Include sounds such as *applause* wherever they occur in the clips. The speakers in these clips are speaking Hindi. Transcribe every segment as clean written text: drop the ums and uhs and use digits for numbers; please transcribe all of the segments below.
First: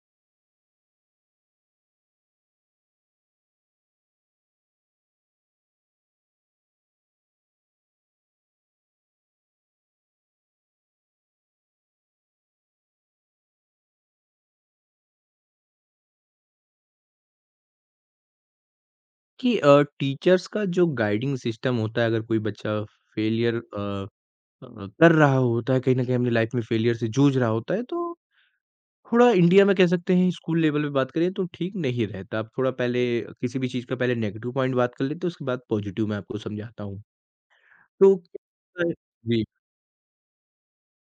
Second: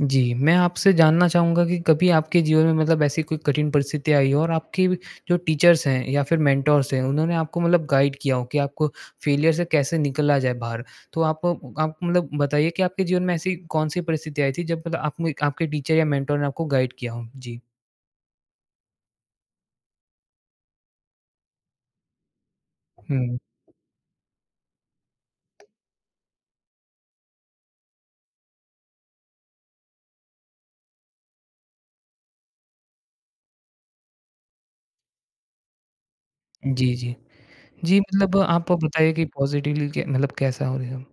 जी, मैं आपसे जानना चाहूँगा कि कभी आपके जीवन में मतलब ऐसी कोई कठिन परिस्थिति आई हो और आपके जो टीचर्स हैं या फिर मेंटोर्स हैं, उन्होंने आपको मतलब गाइड किया हो कि आपको फेलियर से कैसे निकला जाए बाहर। तो आप मतलब बताइए कि आपके जीवन में ऐसी कौन-सी परिस्थिति आई थी जब मतलब आप में आपके टीचर या मेंटोर ने आपको गाइड किया हो? जी। कि टीचर्स का जो गाइडिंग सिस्टम होता है अगर कोई बच्चा हुँ। फेलियर अ, कर रहा होता है, कहीं न कहीं अपनी लाइफ में फेलियर से जूझ रहा होता है, तो थोड़ा इंडिया में कह सकते हैं स्कूल लेवल पे बात करें तो ठीक नहीं रहता। आप थोड़ा पहले किसी भी चीज़ का पहले नेगेटिव पॉइंट बात कर लेते हैं, उसके बाद पॉजिटिव मैं आपको समझाता जी, हूँ। जी। जी, तो मतलब आप क्या- बताइए कि जी, पॉज़िटिवली कै मतलब कैसा हो रहा है?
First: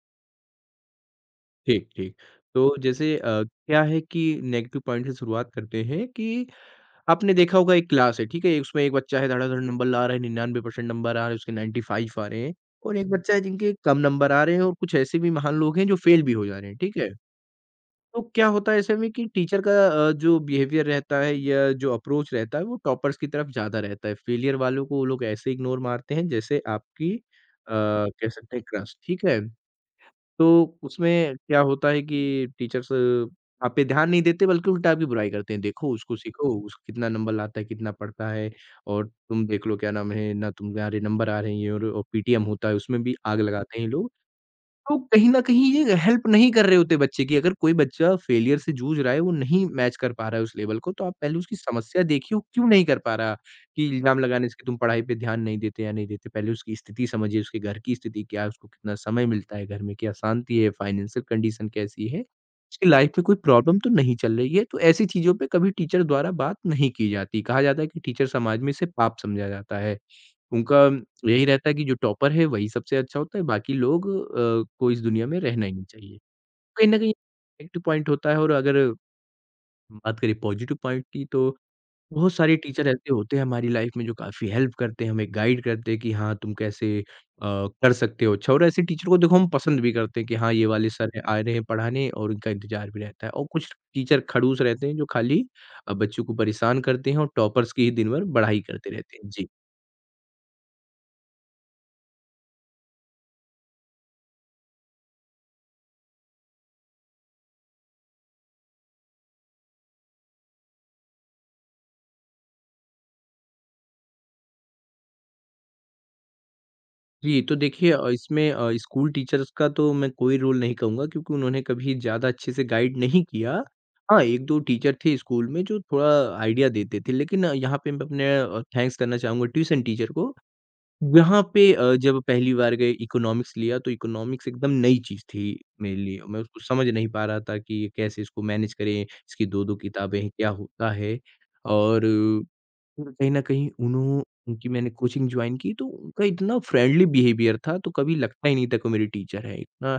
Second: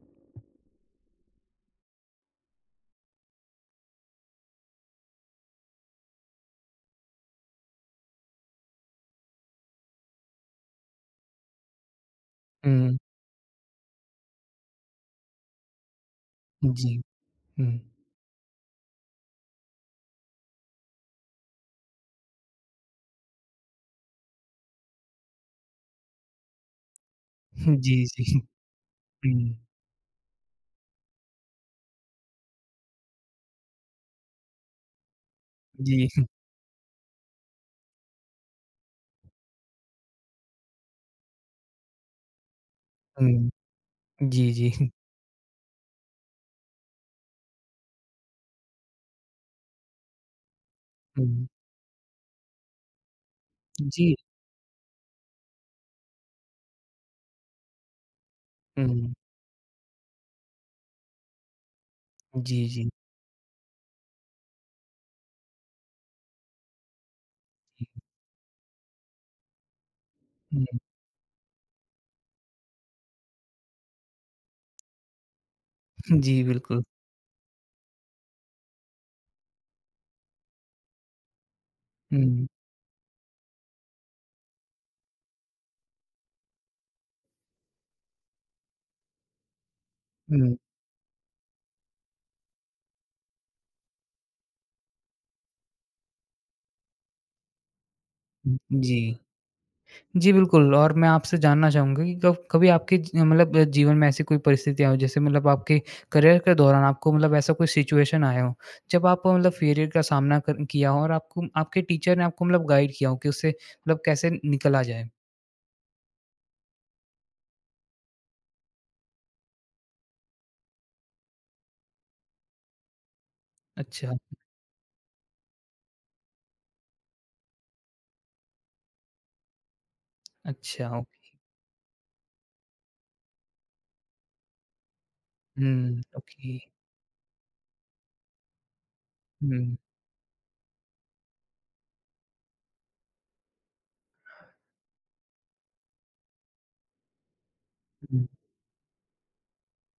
ठीक, ठीक। तो जैसे क्या है कि नेगेटिव पॉइंट से शुरुआत करते हैं कि आपने देखा होगा एक क्लास है, ठीक है? उसमें एक बच्चा है धड़ाधड़ नंबर ला रहा है, 99% नंबर आ रहे हैं, उसके 95 आ रहे हैं और हुँ। एक बच्चा है जिनके कम नंबर आ रहे हैं और कुछ ऐसे भी महान लोग हैं जो फेल भी हो जा रहे हैं, जी। ठीक है? हुँ। तो क्या होता है ऐसे में कि टीचर का जो बिहेवियर रहता है या जो अप्रोच रहता है वो टॉपर्स की तरफ ज़्यादा रहता है। फेलियर वालों को वो लोग ऐसे इग्नोर मारते हैं जैसे आपकी *laughs* जी, कह जी। सकते हैं क्रश, ठीक है? हुँ। तो उसमें क्या होता है कि टीचर्स आप पे ध्यान नहीं देते बल्कि उल्टा आपकी बुराई करते हैं। देखो उसको जी। सीखो, उसको कितना नंबर लाता है, कितना पढ़ता है और तुम देख लो क्या नाम है ना तुम्हारे नंबर आ रहे हैं ये, और पीटीएम होता है उसमें भी आग हुँ। लगाते हैं ये लोग। जी, जी। तो कहीं न कहीं ये हेल्प नहीं कर रहे होते बच्चे की। अगर कोई बच्चा फेलियर से जूझ रहा है, वो नहीं मैच कर पा रहा है उस लेवल को, तो आप पहले हुँ। उसकी समस्या देखिए वो क्यों नहीं कर पा रहा, कि जी। इल्ज़ाम लगाने से कि तुम पढ़ाई पे ध्यान नहीं देते या नहीं देते। पहले उसकी स्थिति समझिए, उसके घर की स्थिति क्या है, उसको कितना हुँ। समय मिलता है, घर में क्या शांति है, फाइनेंशियल कंडीशन कैसी है, जी, उसकी जी। लाइफ में कोई प्रॉब्लम तो नहीं चल रही है। तो ऐसी चीज़ों पे कभी टीचर द्वारा बात नहीं की जाती। कहा जाता है कि टीचर समाज में इसे पाप समझा जाता है। हुँ, उनका यही रहता है कि जो टॉपर है वही सबसे अच्छा होता है, बाकी लोग को इस दुनिया में रहना ही नहीं चाहिए। जी, बिल्कुल। कहीं न कहीं नेगेटिव पॉइंट होता है और अगर बात करें पॉजिटिव पॉइंट की तो बहुत हुँ, सारे टीचर ऐसे होते हैं हमारी लाइफ़ में जो काफ़ी हेल्प करते हैं, हमें गाइड करते हैं कि हाँ, तुम कैसे अ, कर सकते हो अच्छा और ऐसे टीचर को देखो हम पसंद भी करते हैं कि हाँ, हुँ, ये वाले सर आ रहे हैं पढ़ाने और उनका इंतज़ार भी रहता है और कुछ टीचर खड़ूस रहते हैं जो खाली बच्चों को परेशान करते हैं और टॉपर्स की ही दिन भर हुँ, बढ़ाई करते रहते जी। हैं। जी। जी, बिल्कुल और मैं आपसे जानना चाहूँगा कि कब कभी आपके ज मतलब जीवन में ऐसी कोई परिस्थितियाँ हो जैसे मतलब आपके करियर के दौरान आपको मतलब ऐसा कोई सिचुएशन आया हो, जब आप मतलब फेलियर का सामना कर किया हो और आपको आपके टीचर ने आपको मतलब गाइड किया हो कि उससे मतलब कैसे निकला जाए? जी, तो देखिए इसमें स्कूल टीचर्स का तो मैं कोई रोल नहीं कहूँगा क्योंकि उन्होंने कभी ज़्यादा अच्छे से गाइड नहीं किया। अच्छा, हाँ, 1-2 टीचर थे स्कूल में जो थोड़ा आइडिया देते थे, लेकिन यहाँ पे मैं अपने थैंक्स करना चाहूँगा ट्यूशन टीचर को। अच्छा, ओके। यहाँ पे जब पहली बार गए इकोनॉमिक्स लिया तो इकोनॉमिक्स एकदम नई चीज़ थी मेरे हुँ, लिए। मैं उसको ओके। समझ नहीं पा रहा था कि ये कैसे इसको मैनेज करें, इसकी 2-2 हुँ, किताबें हैं, क्या होता है? और फिर कहीं न कहीं उन्हों उनकी मैंने कोचिंग जॉइन की तो उनका इतना फ्रेंडली बिहेवियर था, तो कभी हुँ, लगता ही नहीं था कोई मेरी टीचर है। इतना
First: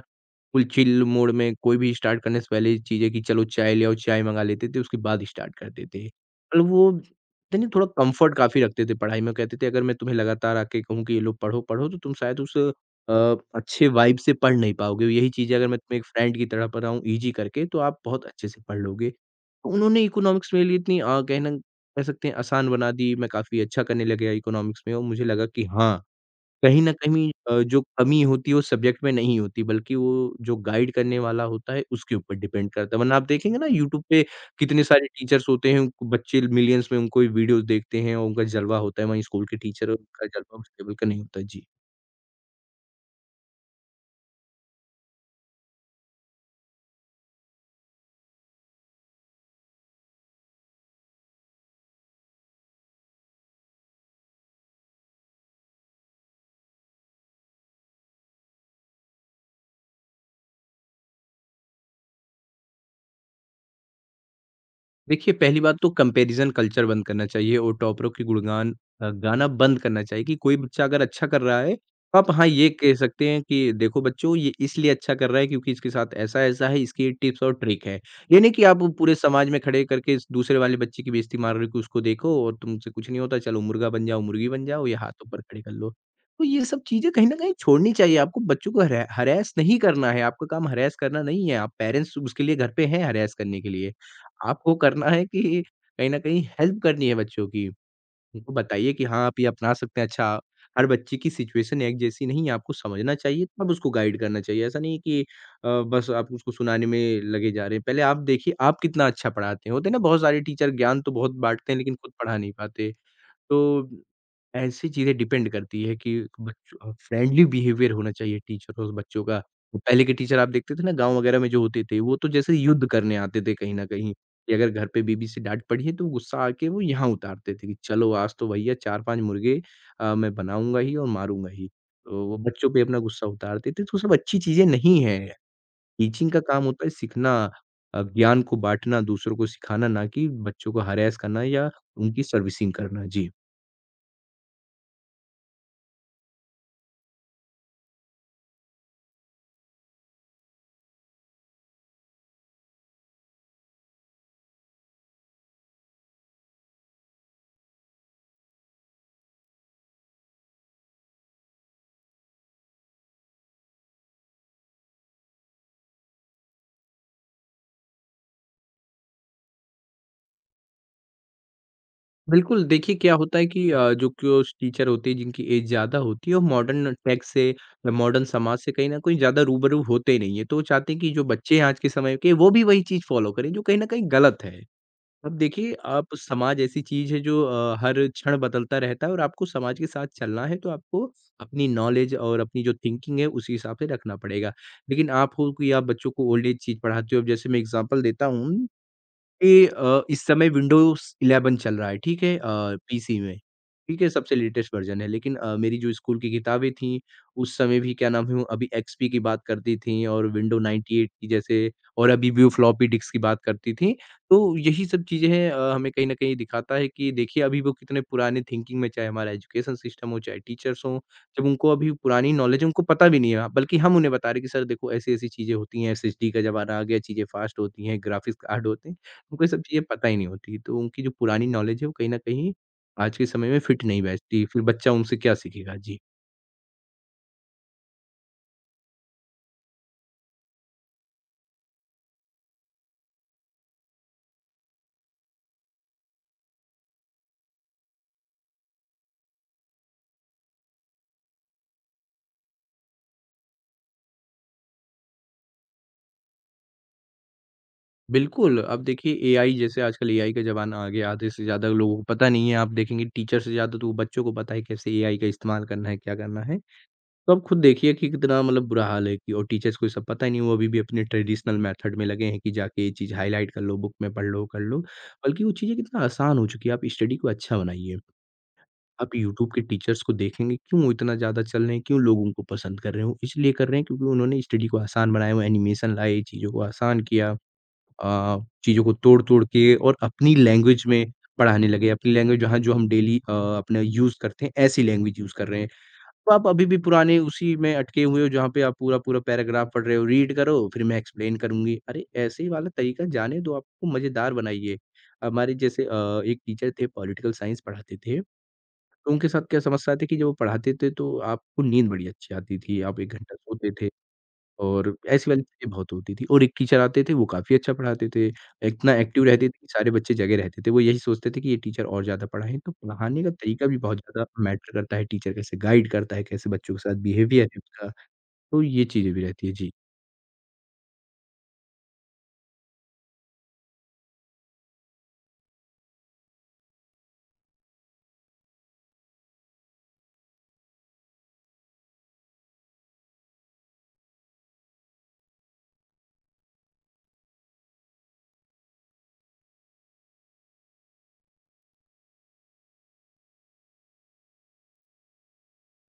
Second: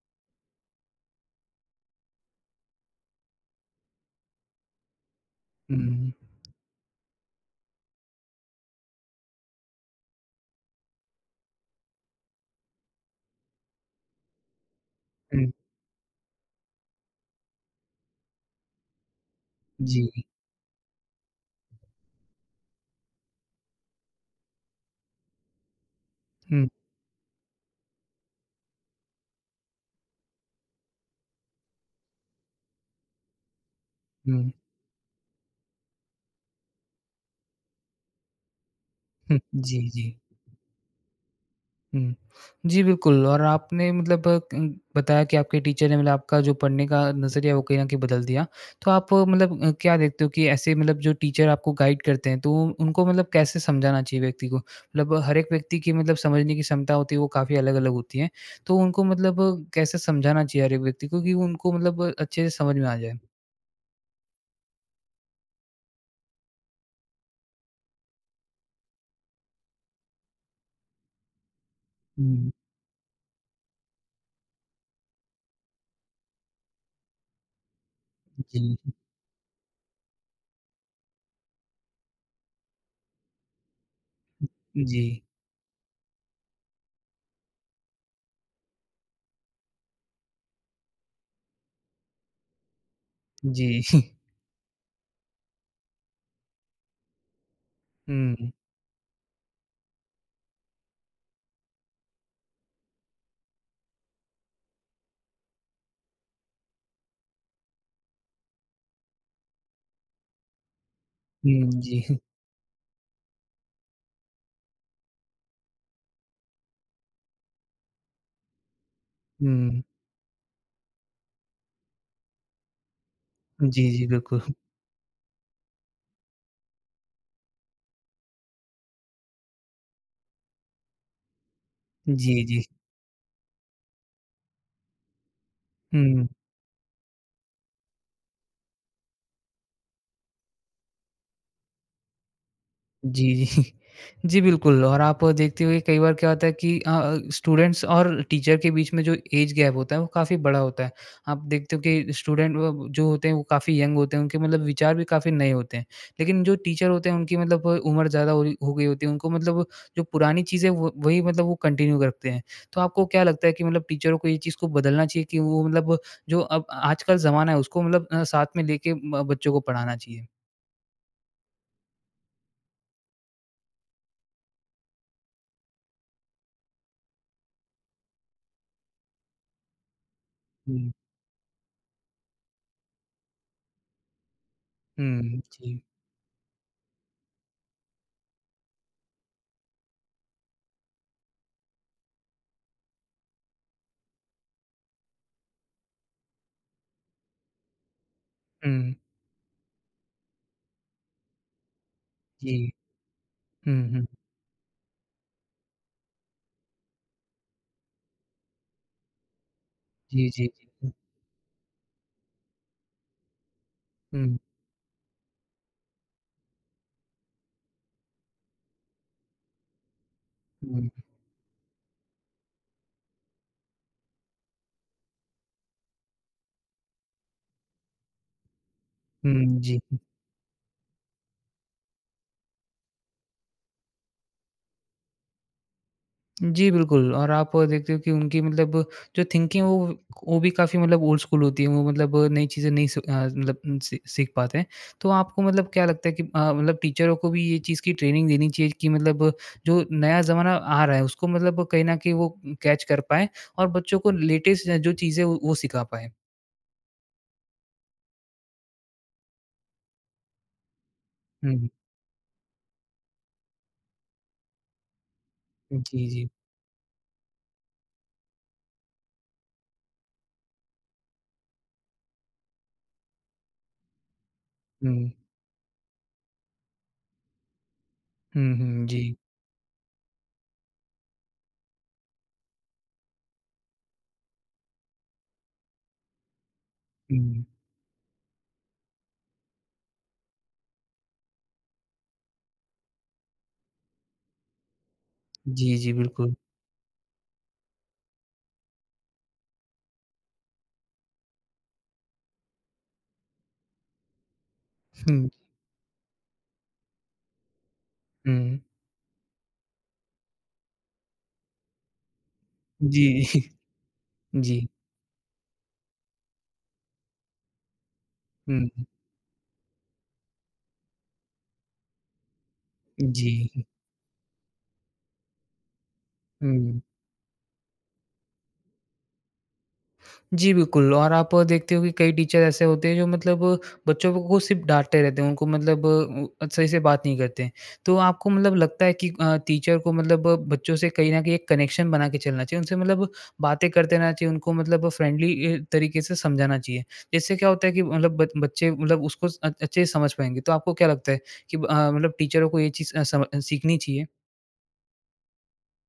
फुल चिल मोड में कोई भी स्टार्ट करने से पहले चीज़ें कि चलो चाय ले आओ, चाय मँगा लेते थे, उसके बाद स्टार्ट करते थे। हुँ, मतलब वो पता नहीं थोड़ा कम्फ़र्ट काफ़ी रखते थे पढ़ाई में, कहते थे अगर मैं तुम्हें लगातार आके कहूँ कि ये लो पढ़ो, पढ़ो तो तुम शायद उस अ, अच्छे वाइब से पढ़ नहीं पाओगे। यही हुँ, चीज़ें अगर मैं तुम्हें एक फ्रेंड की तरह पढ़ाऊँ ईज़ी करके तो आप बहुत अच्छे से पढ़ लोगे। तो उन्होंने जी। इकोनॉमिक्स मेरे लिए इतनी कहना कह सकते हैं आसान बना दी, मैं काफ़ी अच्छा करने लगा इकोनॉमिक्स में और मुझे लगा कि हाँ, हुँ, कहीं न कहीं जो कमी होती है वो सब्जेक्ट में नहीं होती बल्कि वो जो गाइड करने वाला होता है उसके ऊपर डिपेंड करता है वरना आप देखेंगे ना यूट्यूब पे हुँ, कितने सारे टीचर्स होते हैं उनको बच्चे मिलियंस में उनको वीडियोज़ देखते हैं और उनका जलवा होता है वहीं हुँ, स्कूल के जी, टीचर जी। का जलवा उस लेवल का नहीं होता। जी। हुँ। जी, बिल्कुल और आपने मतलब उम, बताया कि आपके टीचर ने मतलब आपका जो पढ़ने का नज़रिया है वो कहीं न कहीं बदल दिया। तो आप मतलब क्या देखते हो कि ऐसे मतलब जो टीचर आपको गाइड करते हैं तो उनको मतलब कैसे समझाना चाहिए व्यक्ति को? मतलब हर एक व्यक्ति की मतलब समझने की क्षमता होती है वो काफ़ी अलग-अलग होती है। तो उनको मतलब कैसे समझाना चाहिए हर एक व्यक्ति को कि उनको मतलब अच्छे से समझ में आ जाए? देखिए, पहली बात तो कंपैरिज़न कल्चर बंद करना चाहिए और टॉपरों की गुणगान गाना बंद करना चाहिए कि कोई बच्चा अगर अच्छा कर रहा है, तो आप हाँ, हुँ, ये कह सकते हैं कि देखो बच्चों ये इसलिए अच्छा कर रहा है क्योंकि इसके साथ ऐसा-ऐसा है, इसकी ये टिप्स और ट्रिक है। ये नहीं जी। कि आप पूरे समाज में खड़े करके इस दूसरे वाले बच्चे की बेइज़्ज़ती मार रहे हो कि उसको देखो और तुमसे कुछ नहीं होता, चलो मुर्गा बन जाओ, मुर्गी बन जाओ या हाथ जी, ऊपर खड़े कर लो। तो ये सब चीज़ें कहीं न कहीं छोड़नी चाहिए, आपको बच्चों को हैरेस नहीं करना है, आपका काम हैरेस करना नहीं है, आप पेरेंट्स उसके लिए घर पे हैं हैरेस करने के जी। लिए। *laughs* आपको करना है कि कहीं न कहीं हेल्प करनी है बच्चों की। हुँ, उनको बताइए कि हाँ, आप ये अपना सकते हैं। अच्छा, हर बच्चे की सिचुएशन एक जैसी नहीं है, आपको समझना चाहिए, तब उसको गाइड करना चाहिए। ऐसा नहीं है कि बस आप उसको सुनाने में लगे जा रहे हैं। पहले आप देखिए, आप कितना अच्छा पढ़ाते हैं। होते हैं ना बहुत सारे टीचर ज्ञान तो बहुत बाँटते हैं, हुँ, लेकिन जी। खुद पढ़ा नहीं पाते। तो ऐसी चीज़ें डिपेंड करती है कि बच्चों फ्रेंडली बिहेवियर होना चाहिए टीचरों और बच्चों का। हुँ, पहले के टीचर आप देखते थे ना गाँव वगैरह में जो होते थे, वो तो जैसे युद्ध करने आते थे कहीं न जी, जी, कहीं, बिल्कुल। कि अगर घर पे बीबी से डाँट पड़ी है तो गुस्सा आके वो यहाँ उतारते थे कि चलो आज तो भैया 4-5 मुर्गे मैं बनाऊँगा ही और मारूँगा ही। तो वो जी, जी। बच्चों पे अपना गुस्सा उतारते थे, तो सब अच्छी चीज़ें नहीं हैं। हुँ। टीचिंग का काम होता है सीखना ज्ञान को बाँटना, दूसरों को सिखाना, ना कि बच्चों को हैरेस करना या उनकी सर्विसिंग करना। जी। जी, जी। *laughs* जी, बिल्कुल और आप देखते होंगे कई बार क्या होता है कि स्टूडेंट्स और टीचर के बीच में जो ऐज गैप होता है वो काफ़ी बड़ा होता है। आप देखते हो कि स्टूडेंट व जो होते हैं वो काफ़ी यंग होते हैं, उनके मतलब विचार भी काफ़ी नए होते हैं। लेकिन जो टीचर होते हैं उनकी मतलब उम्र ज़्यादा हो रही हो गई होती है, उनको मतलब जो पुरानी चीज़ें वो वही मतलब वो कंटिन्यू रखते हैं। तो आपको क्या लगता है कि मतलब टीचरों को ये चीज़ को बदलना चाहिए कि वो मतलब जो अब आजकल ज़माना है उसको मतलब साथ में लेके म बच्चों को पढ़ाना चाहिए? बिल्कुल, देखिए क्या होता है कि जो कुछ टीचर होते हैं जिनकी एज ज़्यादा होती है वो मॉडर्न टेक से मॉडर्न समाज से कहीं न कहीं ज़्यादा रूबरू होते ही नहीं है। तो वो हुँ। चाहते हैं कि जो बच्चे हैं आज के समय के वो भी वही चीज़ फ़ॉलो करें जो कहीं न कहीं गलत है। अब हुँ, देखिए जी। आप समाज ऐसी चीज़ है जो हर क्षण बदलता रहता है और आपको समाज के साथ चलना है तो आपको अपनी नॉलेज और अपनी जो थिंकिंग है उसी हिसाब से रखना पड़ेगा। लेकिन आप हो कि आप बच्चों को ओल्ड एज चीज़ पढ़ाते हो अब जैसे मैं एग्ज़ाम्पल देता हूँ हुँ। ये इस समय विंडोज़ 11 चल रहा है, ठीक है? जी। पीसी में, हुँ, ठीक हुँ। है? सबसे लेटेस्ट वर्ज़न है, लेकिन मेरी जो स्कूल की किताबें थी, उस समय भी क्या नाम है वो अभी एक्सपी की बात करती थी और जी, जी, विंडो जी। 98 की जैसे और अभी भी वो फ्लॉपी डिस्क की बात करती थी। तो हुँ, यही सब चीज़ें हैं हमें कहीं न कहीं दिखाता है कि देखिए अभी वो कितने पुराने थिंकिंग में चाहे हमारा एजुकेशन सिस्टम हो, चाहे हुँ, टीचर्स हुँ, हों, जब उनको अभी पुरानी नॉलेज है उनको पता भी नहीं है, बल्कि हम उन्हें बता रहे हैं कि सर देखो ऐसी-ऐसी चीज़ें होती हैं, एसएसडी का ज़माना आ गया, चीज़ें फ़ास्ट होती हैं, ग्राफिक्स कार्ड होते हैं। उनको ये हुँ, सब जी। चीज़ें पता ही नहीं होती, तो उनकी जो पुरानी नॉलेज है वो कहीं न कहीं आज के समय में फिट नहीं बैठती, फिर बच्चा उनसे क्या सीखेगा? जी। जी, बिल्कुल और आप देखते हो कि उनकी मतलब जो थिंकिंग है वो भी काफ़ी मतलब ओल्ड स्कूल होती है, वो मतलब नई चीज़ें नहीं स अ, मतलब सी सीख पाते हैं। तो आपको मतलब क्या लगता है कि मतलब टीचरों को भी ये चीज़ की ट्रेनिंग देनी चाहिए कि मतलब जो नया ज़माना आ रहा है उसको मतलब कहीं न कहीं वो कैच कर पाएँ और बच्चों को लेटेस्ट जो चीज़ें हैं वो सिखा पाएँ? बिल्कुल, अब देखिए एआई जैसे आजकल एआई का ज़माना आ गया, आधे से हुँ, ज़्यादा हुँ। लोगों को पता नहीं है, आप देखेंगे टीचर से ज़्यादा तो वो बच्चों को पता है कैसे एआई का इस्तेमाल करना है, जी, क्या जी। करना है। तो आप खुद देखिए कि कितना मतलब बुरा हाल है कि और टीचर्स को ये सब पता ही नहीं, वो अभी भी अपने ट्रेडिशनल मेथड में लगे हैं कि जाके ये चीज़ हाइलाइट कर लो, बुक में पढ़ लो, कर लो, हुँ। बल्कि वो चीज़ें कितना आसान हो चुकी है, आप स्टडी को अच्छा बनाइए। हुँ, हुँ, आप जी। यूट्यूब के टीचर्स को देखेंगे क्यों इतना ज़्यादा चल रहे हैं, क्यों लोग उनको पसंद कर रहे हो? इसलिए कर रहे हैं क्योंकि उन्होंने स्टडी को आसान बनाया वो एनिमेशन लाए, चीज़ों को आसान किया हुँ। अ, चीज़ों को तोड़-तोड़ के और अपनी लैंग्वेज में पढ़ाने लगे, अपनी लैंग्वेज जहाँ जो हम डेली अपना यूज़ करते हैं, ऐसी लैंग्वेज यूज़ कर रहे हैं। जी, जी, तो बिल्कुल। आप अभी भी पुराने उसी में अटके हुए हो जहाँ पे आप पूरा-पूरा पैराग्राफ पढ़ रहे हो, रीड करो फिर मैं एक्सप्लेन करूँगी। अरे! ऐसे ही वाला तरीका जाने दो, आपको मज़ेदार बनाइए। हुँ। हमारे जैसे एक टीचर थे पॉलिटिकल साइंस पढ़ाते थे। हुँ। तो उनके साथ क्या समस्या आती है कि जब वो पढ़ाते थे तो आपको नींद बड़ी अच्छी आती थी, आप 1 जी, घंटा सोते थे जी। और ऐसी वाली चीज़ें बहुत होती थी और एक टीचर आते थे वो काफ़ी अच्छा पढ़ाते थे, हुँ, इतना एक्टिव रहते थे कि सारे बच्चे जगे रहते थे। वो यही सोचते थे कि ये टीचर और ज़्यादा पढ़ाएँ, तो पढ़ाने का जी। तरीका भी बहुत ज़्यादा मैटर करता है, टीचर कैसे गाइड करता है, कैसे बच्चों हुँ। के साथ बिहेवियर है उनका, तो ये चीज़ें भी रहती हैं। जी। जी, बिल्कुल और आप देखते हो कि कई टीचर ऐसे होते हैं जो मतलब बच्चों को सिर्फ़ डाँटते रहते हैं, उनको मतलब सही से बात नहीं करते हैं। तो आपको मतलब लगता है कि टीचर को मतलब बच्चों से कहीं न कहीं एक कनेक्शन बना के चलना चाहिए, उनसे मतलब बातें करते रहना चाहिए, उनको मतलब फ्रेंडली तरीके से समझाना चाहिए। जिससे क्या होता है कि मतलब ब बच्चे मतलब उसको अच्छे से समझ पाएँगे। तो आपको क्या लगता है कि मतलब टीचरों को ये चीज़ अ, सम सीखनी चाहिए?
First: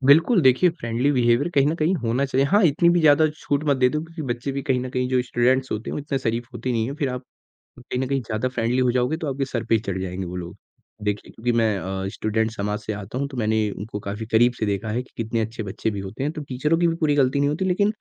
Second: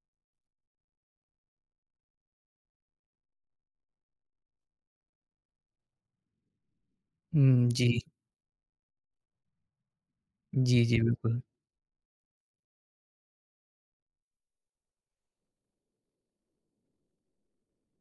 बिल्कुल, देखिए फ्रेंडली बिहेवियर कहीं न कहीं होना चाहिए। हाँ, इतनी भी ज़्यादा छूट मत दे दो क्योंकि बच्चे भी कहीं न कहीं जो स्टूडेंट्स होते हैं वो इतने शरीफ होते नहीं हैं, फिर आप हुँ, कहीं जी। न कहीं ज़्यादा फ्रेंडली हो जाओगे तो आपके सर पे ही चढ़ जाएँगे वो लोग। जी, जी, देखिए बिल्कुल। क्योंकि मैं स्टूडेंट समाज से आता हूँ तो मैंने उनको काफ़ी करीब से देखा है कि कितने अच्छे बच्चे भी होते हैं, तो टीचरों की भी पूरी गलती नहीं होती लेकिन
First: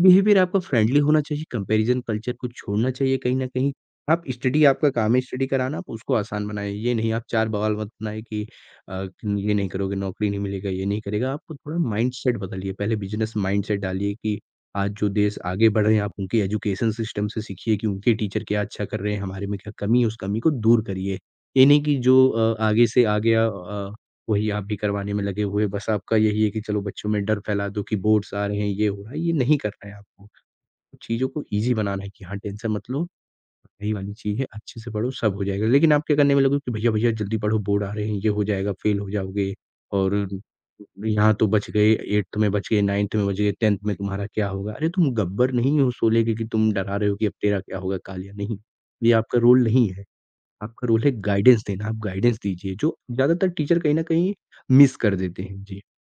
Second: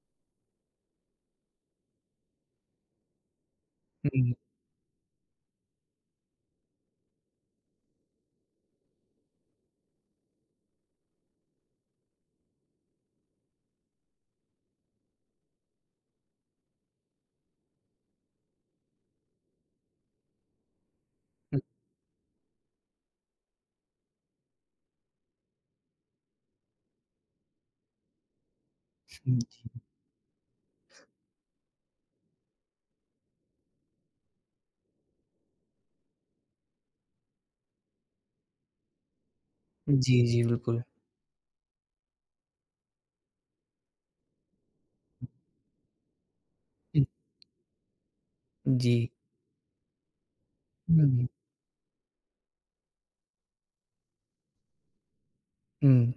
बिहेवियर आपका फ्रेंडली होना चाहिए, कंपैरिज़न कल्चर को छोड़ना चाहिए कहीं न कहीं। आप हुँ, स्टडी आपका काम है स्टडी कराना, आप उसको आसान बनाएँ। ये नहीं आप चार बवाल मत बनाएँ कि ये नहीं करोगे नौकरी नहीं मिलेगा, ये नहीं करेगा। आपको थोड़ा माइंडसेट बदलिए, पहले बिज़नेस माइंडसेट डालिए कि आज जो देश आगे बढ़ रहे हैं, आप उनके एजुकेशन सिस्टम से सीखिए कि उनके टीचर क्या अच्छा कर रहे हैं, हमारे में क्या कमी है, उस कमी को दूर करिए। हुँ, ये नहीं कि जो आगे से आ गया वही आप भी करवाने में लगे हुए, बस आपका यही है कि चलो बच्चों में डर फैला दो कि बोर्ड्स आ रहे हैं, ये हो रहा है, ये हुँ, नहीं करना है आपको। तो चीज़ों को ईज़ी बनाना है कि हाँ, टेंशन मत लो, पढ़ाई वाली चीज़ है, अच्छे से पढ़ो, सब हो जाएगा। लेकिन आप क्या करने में लगे हो कि भैया, भैया जल्दी पढ़ो, बोर्ड आ रहे हैं, ये हो जाएगा, फेल हो जाओगे जी, और जी, बिल्कुल। यहाँ तो बच गए, 8th में बच गए, 9th में बच गए, 10th में तुम्हारा क्या होगा? अरे तुम गब्बर नहीं हो सोले के कि तुम डरा हुँ, रहे हो कि अब तेरा क्या होगा, काल या नहीं। जी, ये आपका रोल नहीं है। आपका रोल है हुँ, गाइडेंस देना, आप गाइडेंस दीजिए, जो ज़्यादातर टीचर कहीं न कहीं मिस कर देते हैं। जी। हुँ।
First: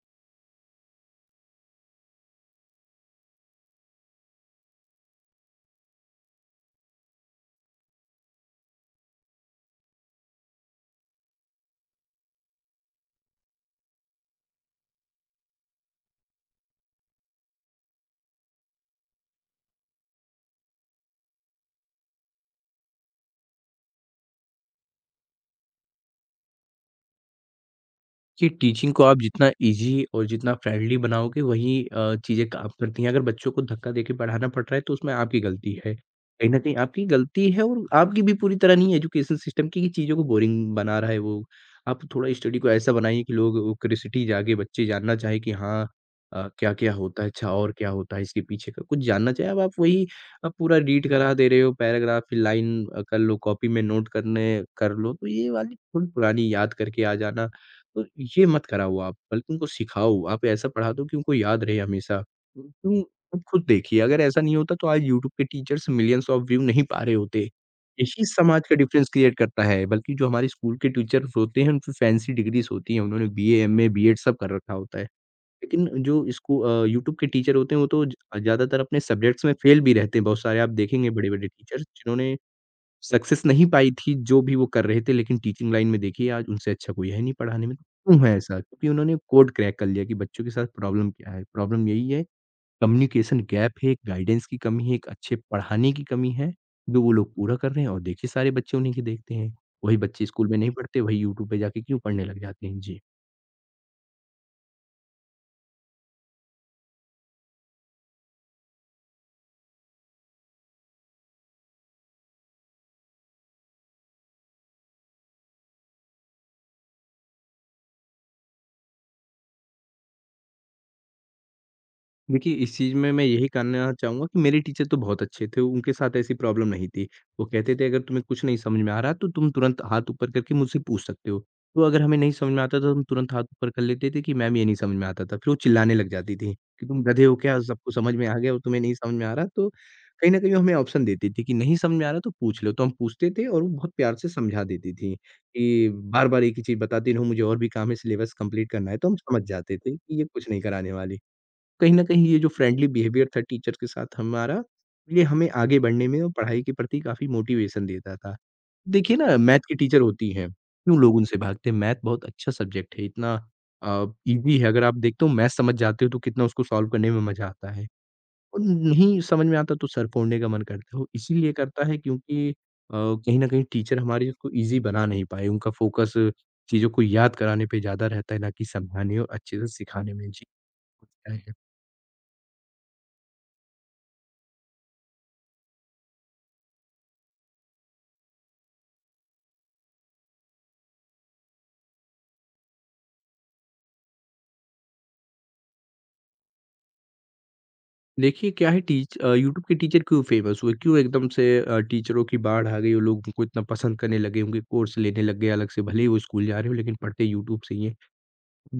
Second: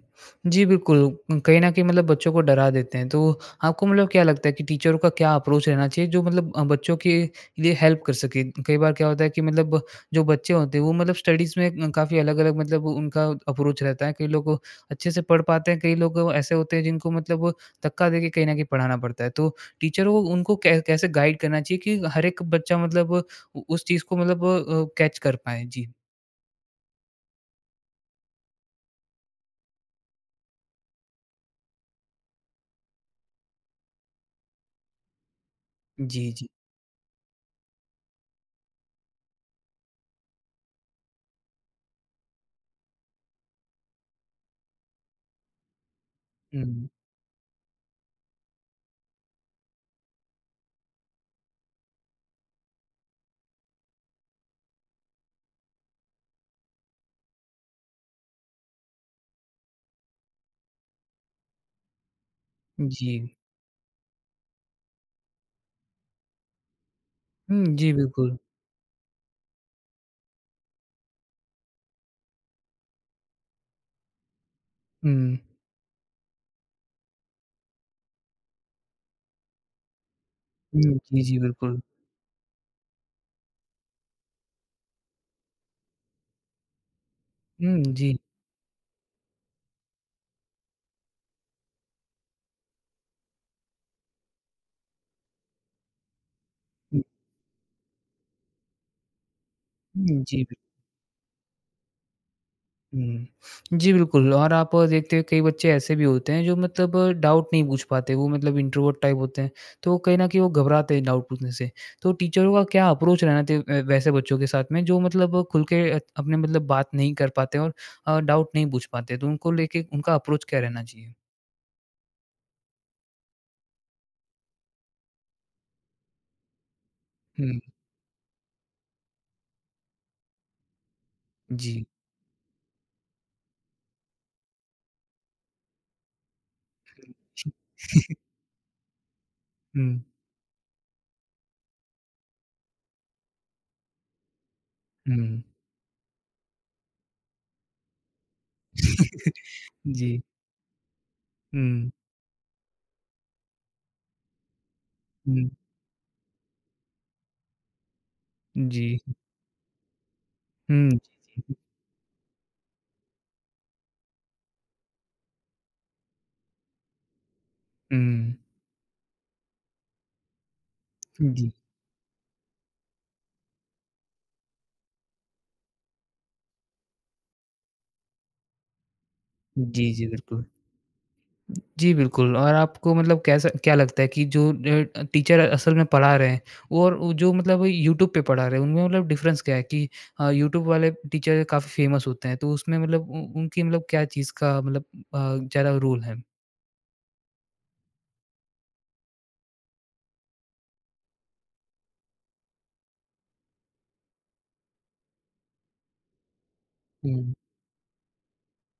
जी, बिल्कुल, कहीं न कहीं मतलब बच्चों को डरा देते हैं, तो आपको मतलब क्या लगता है कि टीचरों का क्या अप्रोच रहना चाहिए जो मतलब बच्चों के लिए हेल्प कर सके? कई बार क्या होता है कि मतलब जो बच्चे होते हैं वो मतलब स्टडीज़ में काफ़ी अलग-अलग मतलब उनका अप्रोच रहता है, कई लोग अच्छे से पढ़ पाते हैं, कई लोग ऐसे होते हैं जिनको मतलब धक्का देके कहीं न कहीं पढ़ाना पड़ता है। तो टीचरों को उनको कै कैसे गाइड करना चाहिए कि हर एक बच्चा मतलब उ उस चीज़ को मतलब कैच कर पाएँ? जी। कि टीचिंग को आप जितना ईज़ी और जितना फ्रेंडली बनाओगे वही चीज़ें काम करती हैं। अगर बच्चों को धक्का देके पढ़ाना पड़ रहा है तो उसमें आपकी गलती है। जी, जी। कहीं न कहीं आपकी गलती है और आपकी भी पूरी तरह नहीं है एजुकेशन सिस्टम की कि चीज़ों को बोरिंग बना रहा है वो। आप थोड़ा स्टडी को ऐसा बनाइए कि लोग वो क्यूरियोसिटी जागे, बच्चे जानना चाहें कि हाँ हुँ। क्या-क्या होता है? अच्छा और क्या होता है इसके पीछे का? कुछ जानना चाहें। अब आप वही पूरा रीड करा दे रहे हो पैराग्राफ फिर लाइन कर लो, कॉपी में नोट करने कर लो। तो ये वाली थोड़ी पुरानी याद करके आ जाना तो ये मत कराओ आप, बल्कि उनको सिखाओ, आप ऐसा पढ़ा दो कि उनको याद रहे हमेशा। क्यों जी। आप खुद देखिए, अगर ऐसा नहीं होता तो आज यूट्यूब पे टीचर्स मिलियंस ऑफ व्यू नहीं पा रहे होते। हुँ, जी, यही बिल्कुल। समाज का डिफरेंस क्रिएट करता है, बल्कि जो हमारे स्कूल के टीचर्स होते हैं, उन पे फैंसी डिग्रीज़ होती हैं, उन्होंने बीए, एमए, बीएड सब कर रखा होता है। हुँ। लेकिन जो इसको यूट्यूब के टीचर होते हैं, वो तो ज ज़्यादातर अपने सब्जेक्ट्स में फेल भी रहते हैं, बहुत सारे आप हुँ, देखेंगे जी, जी, बड़े-बड़े बिल्कुल। टीचर्स जिन्होंने सक्सेस नहीं पाई थी, जो भी वो कर रहे थे, लेकिन टीचिंग लाइन में देखिए आज उनसे अच्छा कोई है नहीं पढ़ाने में। हुँ, तो जी। क्यों है ऐसा? क्योंकि उन्होंने कोड क्रैक कर लिया कि बच्चों के साथ प्रॉब्लम क्या है। प्रॉब्लम यही है, कम्युनिकेशन गैप है, गाइडेंस की कमी है, एक अच्छे पढ़ाने की कमी है, जो हुँ, वो लोग पूरा कर रहे हैं और देखिए सारे बच्चे उन्हीं की देखते हैं। वही हुँ, बच्चे जी, स्कूल में बिल्कुल। नहीं पढ़ते, वही यूट्यूब पे जाके क्यों पढ़ने लग जाते हैं। जी। हुँ। जी, बिल्कुल और आप देखते हैं कई बच्चे ऐसे भी होते हैं जो मतलब डाउट नहीं पूछ पाते, वो मतलब इंट्रोवर्ट टाइप होते हैं, तो कहीं न कहीं वो घबराते हैं डाउट पूछने से। तो टीचरों का क्या अप्रोच रहना चाहिए वैसे बच्चों के साथ में जो मतलब खुल के अपने मतलब बात नहीं कर पाते और डाउट नहीं पूछ पाते, तो उनको लेके उनका अप्रोच क्या रहना चाहिए? देखिए, इस चीज़ में मैं यही कहना चाहूँगा कि मेरे टीचर तो बहुत अच्छे थे, उनके साथ ऐसी प्रॉब्लम नहीं थी। वो हुँ, कहते थे अगर तुम्हें कुछ नहीं समझ में आ रहा तो तुम तुरंत हाथ ऊपर करके मुझसे पूछ सकते हो। तो जी। अगर हमें नहीं समझ में आता तो हम तुरंत हाथ ऊपर कर लेते थे कि मैम ये नहीं समझ में आता था। फिर वो चिल्लाने लग जाती थी कि तुम गधे हो क्या? सबको समझ में आ गया और तुम्हें नहीं समझ में आ रहा? तो हुँ, कहीं न कहीं वो हमें ऑप्शन देती थी कि नहीं समझ में आ रहा तो पूछ लो। तो हम पूछते थे और वो बहुत प्यार से समझा देती थी हुँ। कि बार-बार एक ही चीज़ बताती रहूँ मुझे और भी काम है सिलेबस कंप्लीट करना है। तो हम समझ *laughs* जाते थे जी। कि ये कुछ नहीं कराने वाली। हुँ, कहीं न कहीं ये जो फ्रेंडली बिहेवियर था टीचर के साथ हमारा, ये हमें हुँ। आगे बढ़ने में और पढ़ाई के प्रति काफ़ी मोटिवेशन देता था। जी। देखिए ना मैथ की टीचर होती हैं, हुँ, क्यों लोग उनसे जी, जी। भागते हैं? मैथ बहुत अच्छा सब्जेक्ट है, इतना ईज़ी है अगर आप देखते हो मैथ समझ जाते हो तो कितना उसको सॉल्व करने में मज़ा आता है हुँ। और नहीं समझ में आता तो सर फोड़ने का मन करता है। वो जी। इसीलिए करता है क्योंकि कहीं न कहीं टीचर हमारे उसको ईज़ी बना नहीं पाए, उनका फोकस चीज़ों को याद कराने पे ज़्यादा रहता है ना कि समझाने और अच्छे से जी, जी, सिखाने में। जी। बिल्कुल। जी, बिल्कुल और आपको मतलब कैसा क्या लगता है कि जो टीचर असल में पढ़ा रहे हैं वो और वो जो मतलब यूट्यूब पे पढ़ा रहे हैं, उनमें मतलब डिफ़रेंस क्या है कि यूट्यूब वाले टीचर काफ़ी फ़ेमस होते हैं, तो उसमें मतलब उ उनकी मतलब क्या चीज़ का मतलब ज़्यादा रोल है? देखिए क्या है यूट्यूब के टीचर क्यों फ़ेमस हुए? क्यों एकदम से टीचरों की बाढ़ आ गई और लोग उनको इतना पसंद करने लगे, उनके कोर्स लेने लग गए अलग से, भले ही वो स्कूल जा रहे हो लेकिन पढ़ते हुँ। यूट्यूब से ही हैं।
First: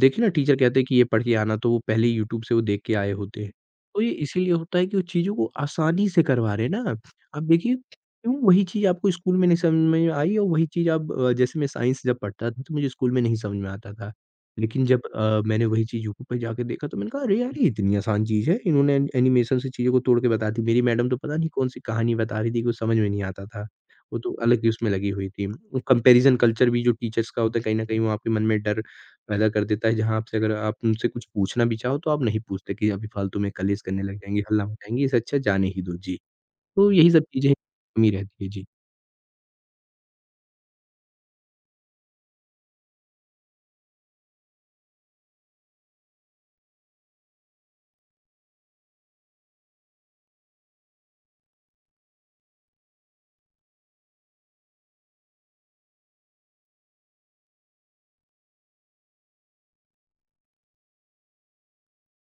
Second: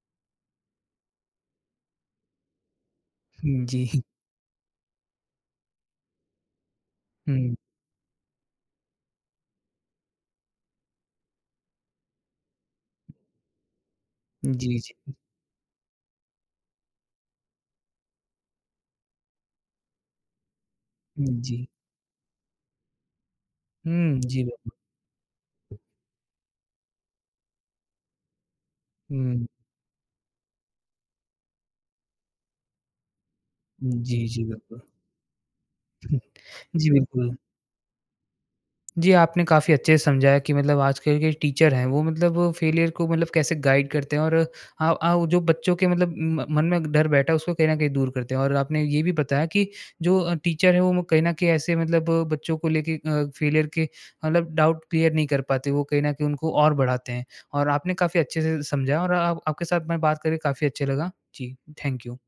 देखिए ना टीचर कहते हैं कि ये पढ़ के आना तो वो पहले ही यूट्यूब से वो देख के आए होते हैं। तो जी। ये इसीलिए होता है कि वो चीज़ों को आसानी से करवा रहे हैं ना। अब हुँ। देखिए क्यों वही चीज़ आपको स्कूल में नहीं समझ में आई और वही चीज़ अब जैसे मैं साइंस जब पढ़ता था तो मुझे स्कूल में नहीं समझ में आता था। जी, लेकिन जी। जब मैंने वही चीज़ यूट्यूब पे जाके देखा तो मैंने कहा अरे यार ये इतनी आसान चीज़ है, इन्होंने एन एनिमेशन से चीज़ों को तोड़ के बता दी। मेरी मैडम तो पता नहीं जी। कौन-सी कहानी बता रही थी कुछ समझ में नहीं आता था। वो हुँ, तो जी, अलग ही बिल्कुल। उसमें लगी हुई थी। कंपैरिज़न कल्चर भी जो टीचर्स का होता है कहीं न कहीं वो आपके मन में डर हुँ। पैदा कर देता है, जहाँ आपसे अगर आप उनसे कुछ पूछना भी चाहो तो आप नहीं पूछते कि अभी फ़ालतू में कलेश करने लग जी, जाएँगे, जी, हल्ला बिल्कुल। मचाएँगे, इससे अच्छा जाने ही दो। जी, *laughs* तो जी, यही सब बिल्कुल। चीज़ें कमी रहती है। जी। जी, आपने काफ़ी अच्छे से समझाया कि मतलब आजकल के टीचर हैं, वो मतलब फेलियर को मतलब कैसे गाइड करते हैं और आ आ वो जो बच्चों के मतलब म मन में डर बैठा है, उसको कहीं न कहीं दूर करते हैं। और आपने ये भी बताया कि जो टीचर हैं, वो कहीं न कहीं ऐसे मतलब बच्चों को लेके फेलियर के मतलब डाउट क्लियर नहीं कर पाते, वो कहीं न कहीं उनको और बढ़ाते हैं। और आपने काफ़ी अच्छे से समझाया और आप आपके साथ मैं बात करके काफ़ी अच्छा लगा। जी, थैंक यू।